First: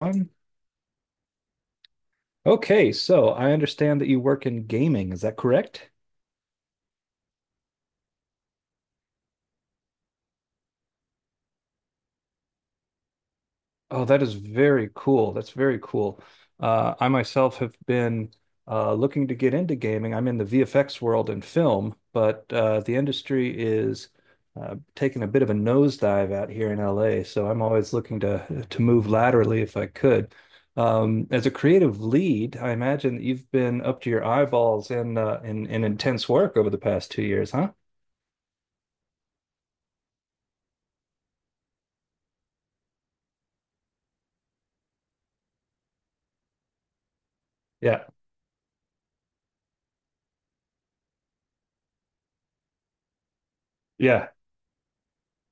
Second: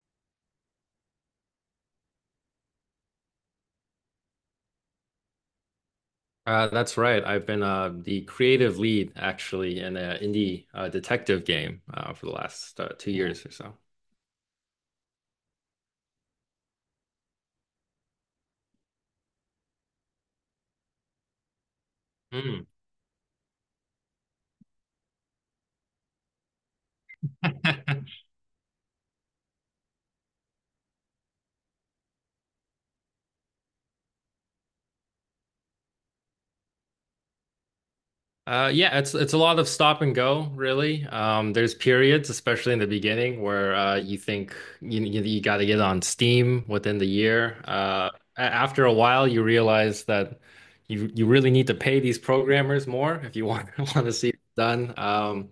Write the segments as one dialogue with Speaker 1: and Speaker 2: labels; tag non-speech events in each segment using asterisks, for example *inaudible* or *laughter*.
Speaker 1: Um, okay, so I understand that you work in gaming. Is that correct?
Speaker 2: That's right. I've been the creative lead actually in an indie detective game for the last 2 years or so.
Speaker 1: Oh, that is very cool. That's very cool. I myself have been looking to get into gaming. I'm in the VFX world and film, but
Speaker 2: Mm.
Speaker 1: the industry is taking a bit of a nosedive out here in LA. So I'm always looking to move laterally if I could. As a creative lead, I imagine that you've been up to your eyeballs in in intense work over the past 2 years, huh?
Speaker 2: Yeah, it's a lot of stop and go, really. There's periods, especially in the beginning, where you think you got to get on Steam within the year.
Speaker 1: Yeah.
Speaker 2: After a while, you realize that you really need to pay these programmers more if you want *laughs* want to
Speaker 1: Yeah.
Speaker 2: see it done. Um,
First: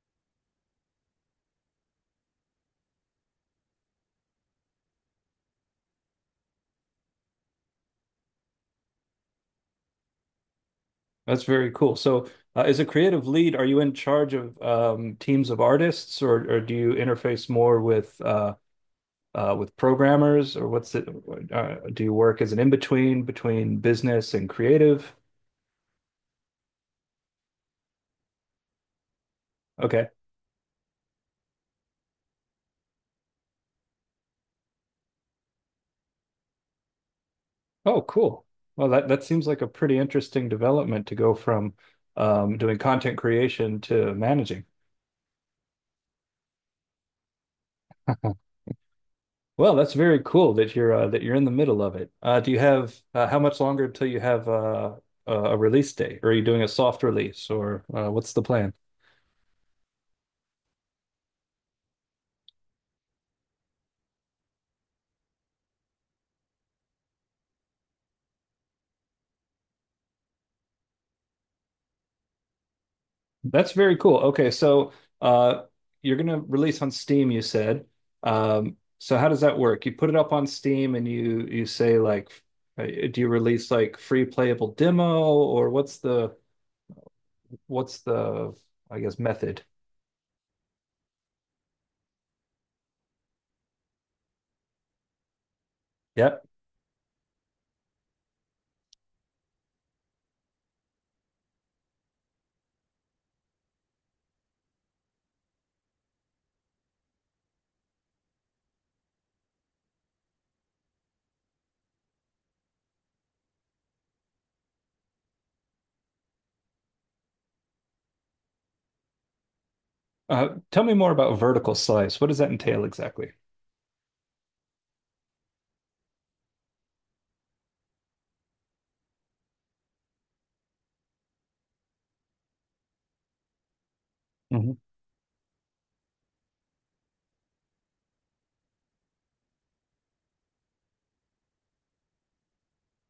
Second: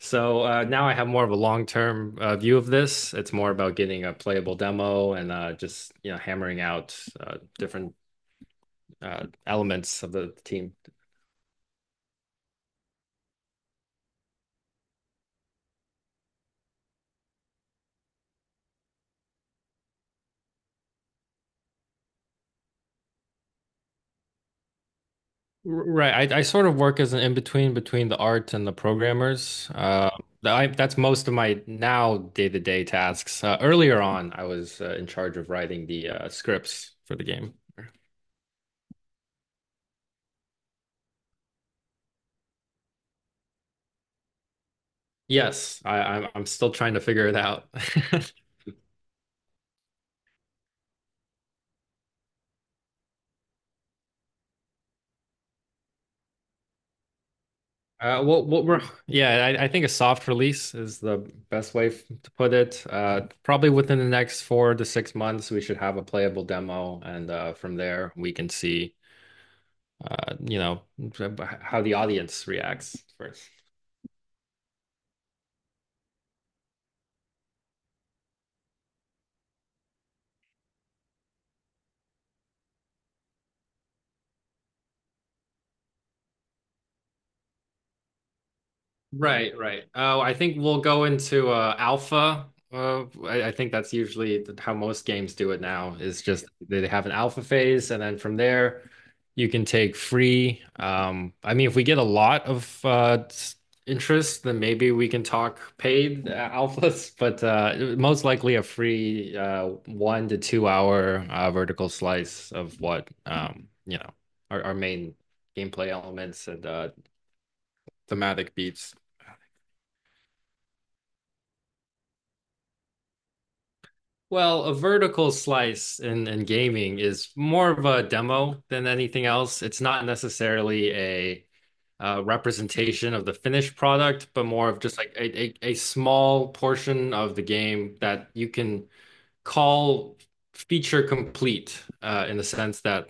Speaker 2: So uh, now I have more of a long-term view of this. It's more about getting a playable demo and just hammering out different elements of the team.
Speaker 1: That's very cool. So, as a creative lead, are you in charge of teams of artists, or do you interface more with programmers, or what's it? Do you work as an in-between between business and creative?
Speaker 2: Right. I sort of work as an in-between between the art and the programmers.
Speaker 1: Okay.
Speaker 2: That's most of my now day-to-day tasks. Earlier on, I was in charge of writing the scripts for the game.
Speaker 1: Oh, cool. Well, that seems like a pretty interesting development to go from doing content creation to managing.
Speaker 2: Yes, I'm still trying to figure it out. *laughs*
Speaker 1: *laughs* Well, that's very cool that you're in the middle of it. Do you have how much longer until you have a release date? Or are you doing a soft release, or what's the
Speaker 2: Well, what
Speaker 1: plan?
Speaker 2: we're yeah, I think a soft release is the best way to put it. Probably within the next 4 to 6 months, we should have a playable demo, and from there we can see, you know, how the audience reacts first.
Speaker 1: That's very cool. Okay, so uh, you're gonna release on Steam, you said. So how does that work? You put it up on Steam and you say like, do you release like free playable demo or what's the I guess
Speaker 2: Right,
Speaker 1: method?
Speaker 2: right. Oh, I think we'll go into alpha. I think that's usually how most games do it now, is just
Speaker 1: Yep.
Speaker 2: they have an alpha phase, and then from there you can take free. I mean, if we get a lot of interest, then maybe we can talk paid alphas, *laughs* but most likely a free 1 to 2 hour vertical slice of what our main gameplay elements and thematic beats.
Speaker 1: Tell me more about vertical slice. What does that entail exactly?
Speaker 2: Well, a vertical slice in gaming is more of a demo than anything else. It's not necessarily a representation of the finished product, but more
Speaker 1: Mhm.
Speaker 2: of just like a small portion of the game that you can call feature complete in the sense that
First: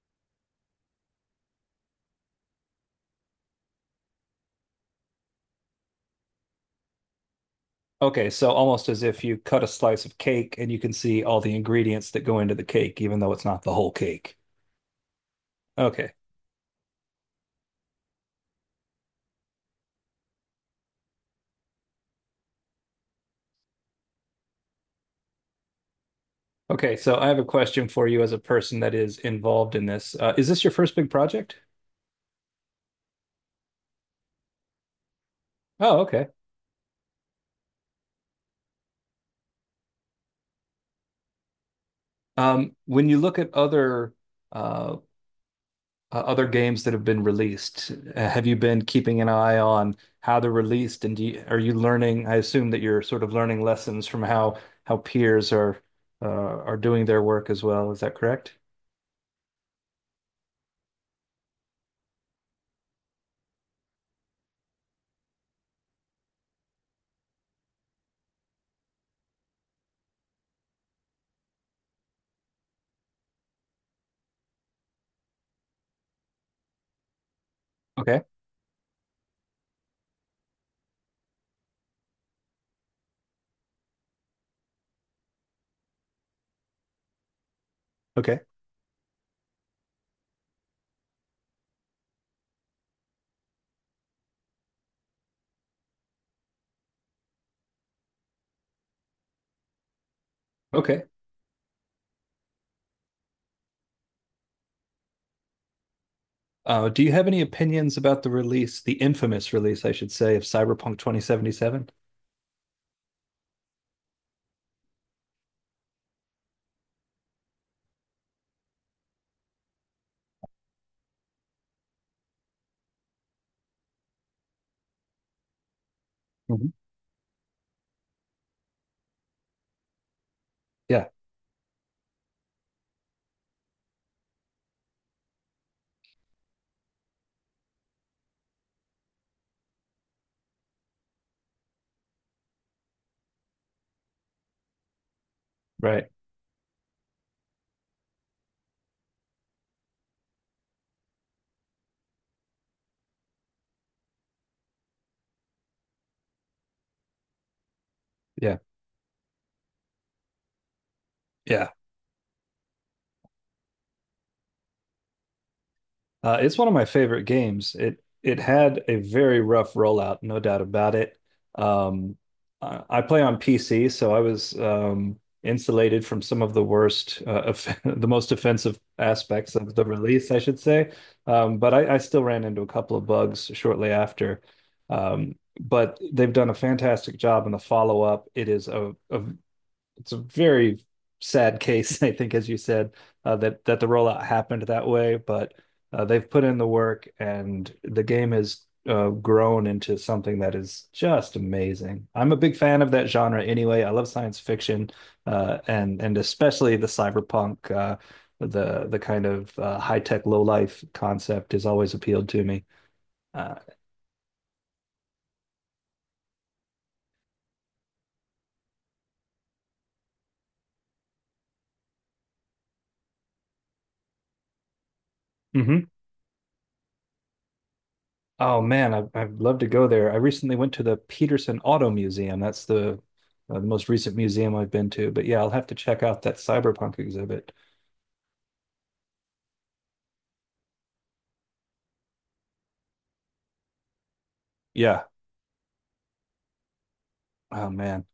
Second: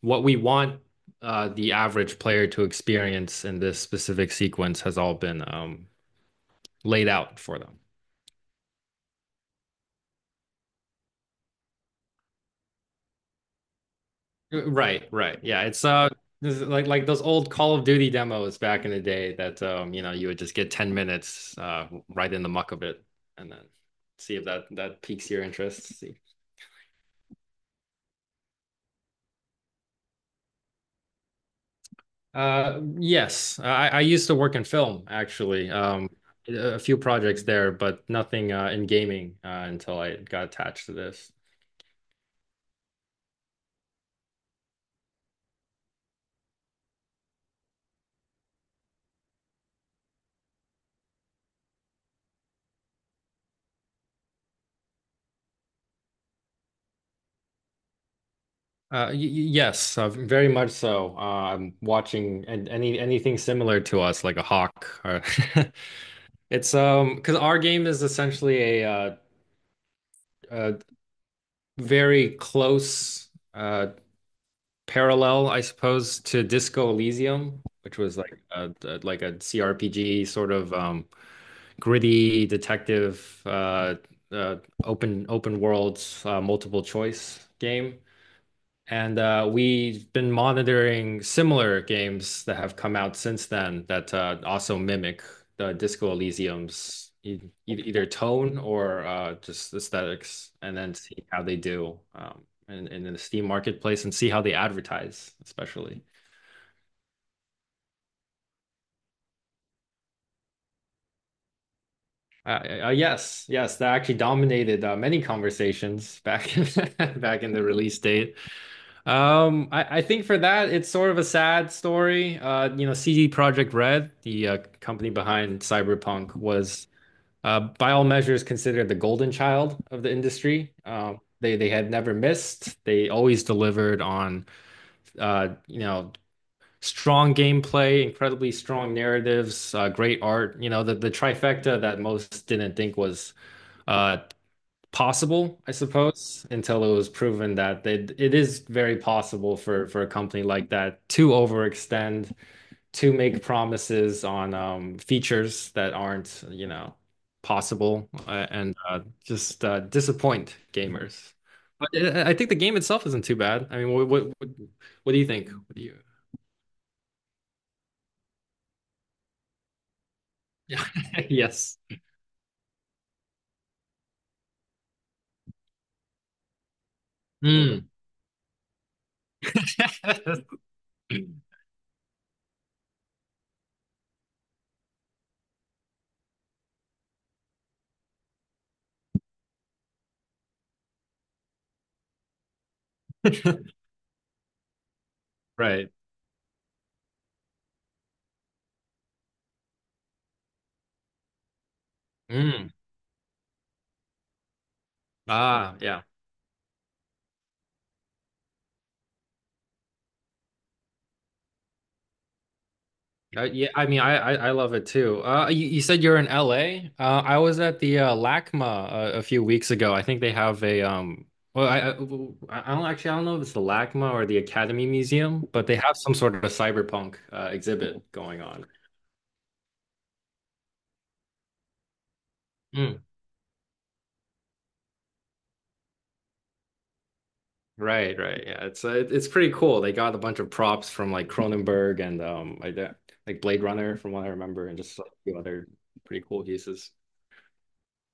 Speaker 2: what we want the average player to experience in this specific sequence has all been laid out for them.
Speaker 1: Okay, so almost as if you cut a slice of cake and you can see all the ingredients that go into the cake, even though it's not the whole cake.
Speaker 2: Right, right. Yeah, it's
Speaker 1: Okay.
Speaker 2: This is like those old Call of Duty demos back in the day that you would just get 10 minutes right in the muck of it and then see if that piques your interest. See.
Speaker 1: Okay, so I have a question for you as a person that is involved in this. Is this your first big project?
Speaker 2: Yes, I used to work in film actually.
Speaker 1: Oh, okay.
Speaker 2: A few projects there but nothing in gaming until I got attached to this.
Speaker 1: When you look at other uh, other games that have been released, have you been keeping an eye on how they're released, and do you, are you learning? I assume that you're sort of learning lessons from how peers are doing their work as well. Is that correct?
Speaker 2: Yes, very much so. I'm watching and any anything similar to us like a hawk or *laughs* it's because our game is essentially a very close uh parallel, I suppose, to Disco Elysium, which was
Speaker 1: Okay,
Speaker 2: like a CRPG sort of gritty detective uh open world, multiple choice game.
Speaker 1: okay,
Speaker 2: And we've been monitoring similar games that have come out since then that also mimic the Disco Elysium's either tone or just aesthetics, and then
Speaker 1: okay.
Speaker 2: see how they do in the Steam marketplace and see how they advertise, especially.
Speaker 1: Do you have any opinions about the release, the infamous release, I should say, of Cyberpunk 2077?
Speaker 2: Yes, that actually dominated many conversations back in, *laughs* back in the release date. I think for that it's sort of a sad story. You know, CD Projekt Red, the company behind Cyberpunk,
Speaker 1: Mhm.
Speaker 2: was by all measures considered the golden child of the industry.
Speaker 1: Yeah,
Speaker 2: They had never missed. They always delivered on, uh, you know, strong gameplay, incredibly strong narratives, great art. You know, the trifecta that most didn't think was uh possible, I
Speaker 1: right.
Speaker 2: suppose, until it was proven that it is very possible for a company like that to overextend, to make promises on features that aren't, you know, possible, uh,
Speaker 1: Yeah,
Speaker 2: and uh, just uh, disappoint gamers.
Speaker 1: yeah.
Speaker 2: But I think the game itself isn't too bad. I mean, what do you think? What do you? *laughs*
Speaker 1: It's one of my favorite games. It had a very rough rollout, no doubt
Speaker 2: Yeah.
Speaker 1: about it.
Speaker 2: Yes.
Speaker 1: Um, I play on PC, so I was insulated from some of the worst, off *laughs*
Speaker 2: Mm.
Speaker 1: the most offensive aspects of the release, I should say.
Speaker 2: *laughs*
Speaker 1: But I still ran into a couple of bugs shortly after. But they've done a fantastic job in the follow-up. It is a it's a very sad case, *laughs* I think, as you said, that the rollout happened that way. But
Speaker 2: Right.
Speaker 1: they've put in the work, and the game has grown into something that is just amazing. I'm a big
Speaker 2: Mm.
Speaker 1: fan of that genre anyway. I love science fiction,
Speaker 2: Ah, yeah.
Speaker 1: and especially the cyberpunk, the kind of high tech low life concept has always appealed to me.
Speaker 2: Uh,
Speaker 1: Uh,
Speaker 2: yeah, I mean, I love it too. You said you're in LA. I was at the LACMA a few weeks ago. I think they have a Well, I don't actually I don't know if it's the LACMA or the Academy Museum, but they
Speaker 1: mhm.
Speaker 2: have some sort of a cyberpunk exhibit going
Speaker 1: Oh
Speaker 2: on.
Speaker 1: man, I'd love to go there. I recently went to the Peterson Auto Museum. That's
Speaker 2: Mm,
Speaker 1: the most recent museum I've been to. But yeah, I'll have to check out that cyberpunk exhibit.
Speaker 2: right, right. Yeah, it's pretty cool. They got a bunch of props from like Cronenberg and like that, like Blade Runner from what I remember, and just
Speaker 1: Yeah.
Speaker 2: like, a few other pretty cool pieces.
Speaker 1: Oh man.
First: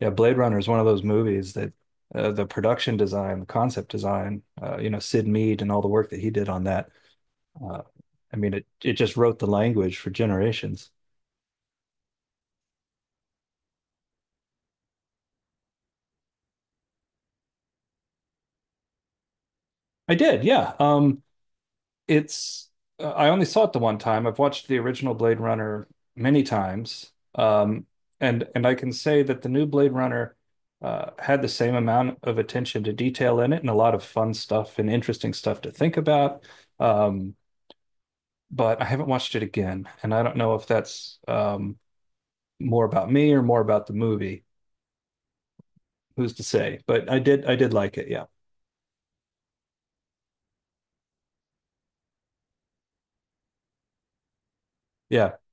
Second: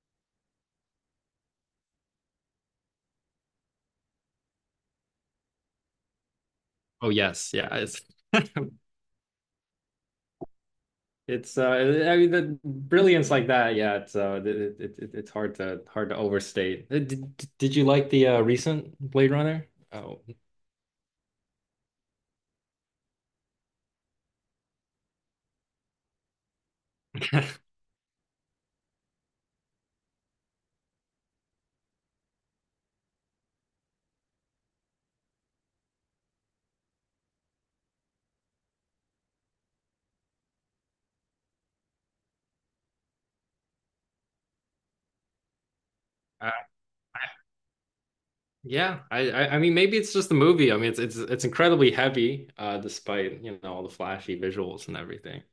Speaker 1: Yeah, Blade Runner is one of those movies that the production design, the concept design, you know, Sid Mead and all the work that he did on that.
Speaker 2: Oh yes, yeah.
Speaker 1: Uh,
Speaker 2: It's
Speaker 1: I
Speaker 2: *laughs*
Speaker 1: mean, it just wrote the language for generations.
Speaker 2: It's I mean the brilliance like that, yeah. It's it's hard to overstate. Did you like the recent Blade Runner?
Speaker 1: I
Speaker 2: Oh,
Speaker 1: did, yeah. It's I only saw it the one time. I've watched the original Blade Runner many times.
Speaker 2: *laughs* uh,
Speaker 1: And I can say that the new Blade Runner had the same amount of attention to detail in it and a lot of fun stuff and interesting stuff to think about. Um, but I haven't watched it again, and I don't know if that's more about me or more about the movie. Who's to say? But I did like it. Yeah.
Speaker 2: yeah. I mean maybe it's just the movie. I mean it's incredibly heavy, despite you know all the flashy visuals and
Speaker 1: Yeah.
Speaker 2: everything.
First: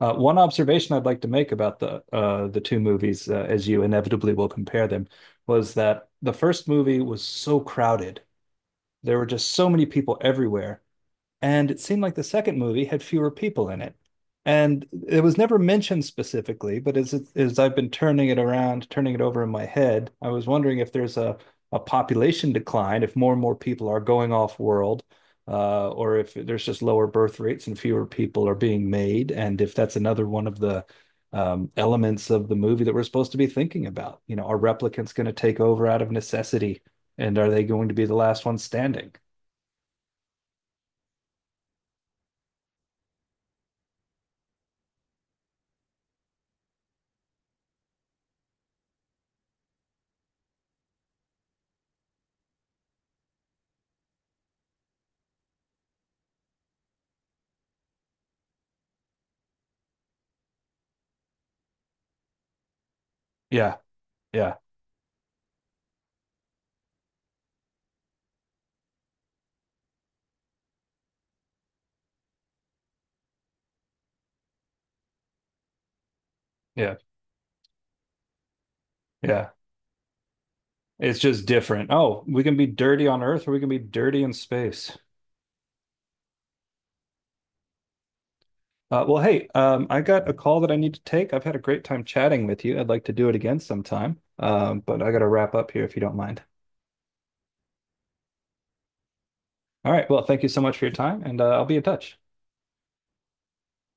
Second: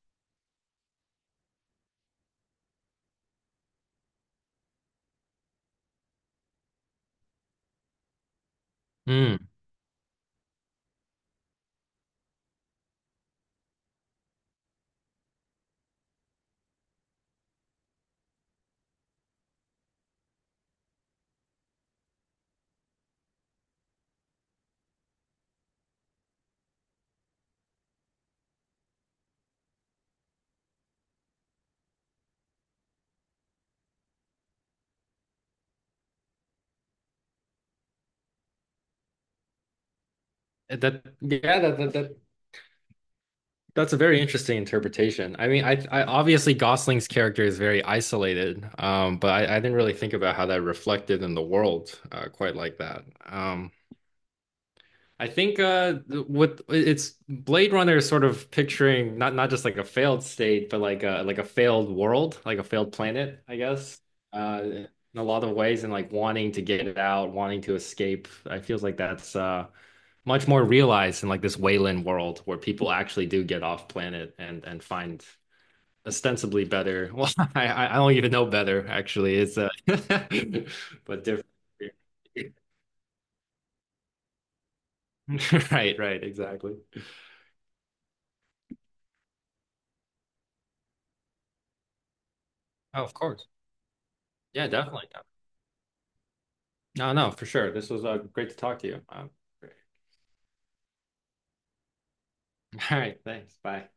Speaker 1: One observation I'd like to make about the two movies, as you inevitably will compare them, was that the first movie was so crowded. There were
Speaker 2: Hmm.
Speaker 1: just so many people everywhere and it seemed like the second movie had fewer people in it. And it was never mentioned specifically, but as I've been turning it around, turning it over in my head, I was wondering if there's a population decline, if more and more people are going off world, or if there's just lower birth rates and fewer people are being made, and if that's another one of the elements of the movie that we're supposed to be thinking about. You know, are replicants going to take over out of necessity, and are they going to be the last ones standing?
Speaker 2: That, that's a very interesting interpretation. I mean I obviously Gosling's character is very isolated, but I didn't really think about how that reflected in the world quite like that. Um. I think with it's Blade Runner is sort of picturing not just like a failed state, but like a failed world, like a failed planet, I
Speaker 1: Yeah,
Speaker 2: guess.
Speaker 1: yeah,
Speaker 2: In A lot of ways and like wanting to get it out, wanting to escape. I feels like that's much more realized in like this Wayland world where people actually do get off planet and find ostensibly
Speaker 1: yeah,
Speaker 2: better. *laughs* Well, I don't even know better actually.
Speaker 1: yeah.
Speaker 2: It's *laughs*
Speaker 1: It's
Speaker 2: but
Speaker 1: just
Speaker 2: different.
Speaker 1: different. Oh, we can be dirty on Earth or we can be dirty in space.
Speaker 2: *laughs* Right, right, exactly.
Speaker 1: Well, hey, I got a call that I need to take. I've had a great time chatting with you. I'd
Speaker 2: Oh,
Speaker 1: like to
Speaker 2: of
Speaker 1: do it
Speaker 2: course.
Speaker 1: again sometime,
Speaker 2: Yeah,
Speaker 1: but
Speaker 2: definitely.
Speaker 1: I got to wrap up here if you don't mind.
Speaker 2: No, no, for sure. This was great to talk to you. Great.
Speaker 1: All right. Well, thank you so much for your time, and I'll be in touch.
Speaker 2: *laughs* All right, thanks. Bye.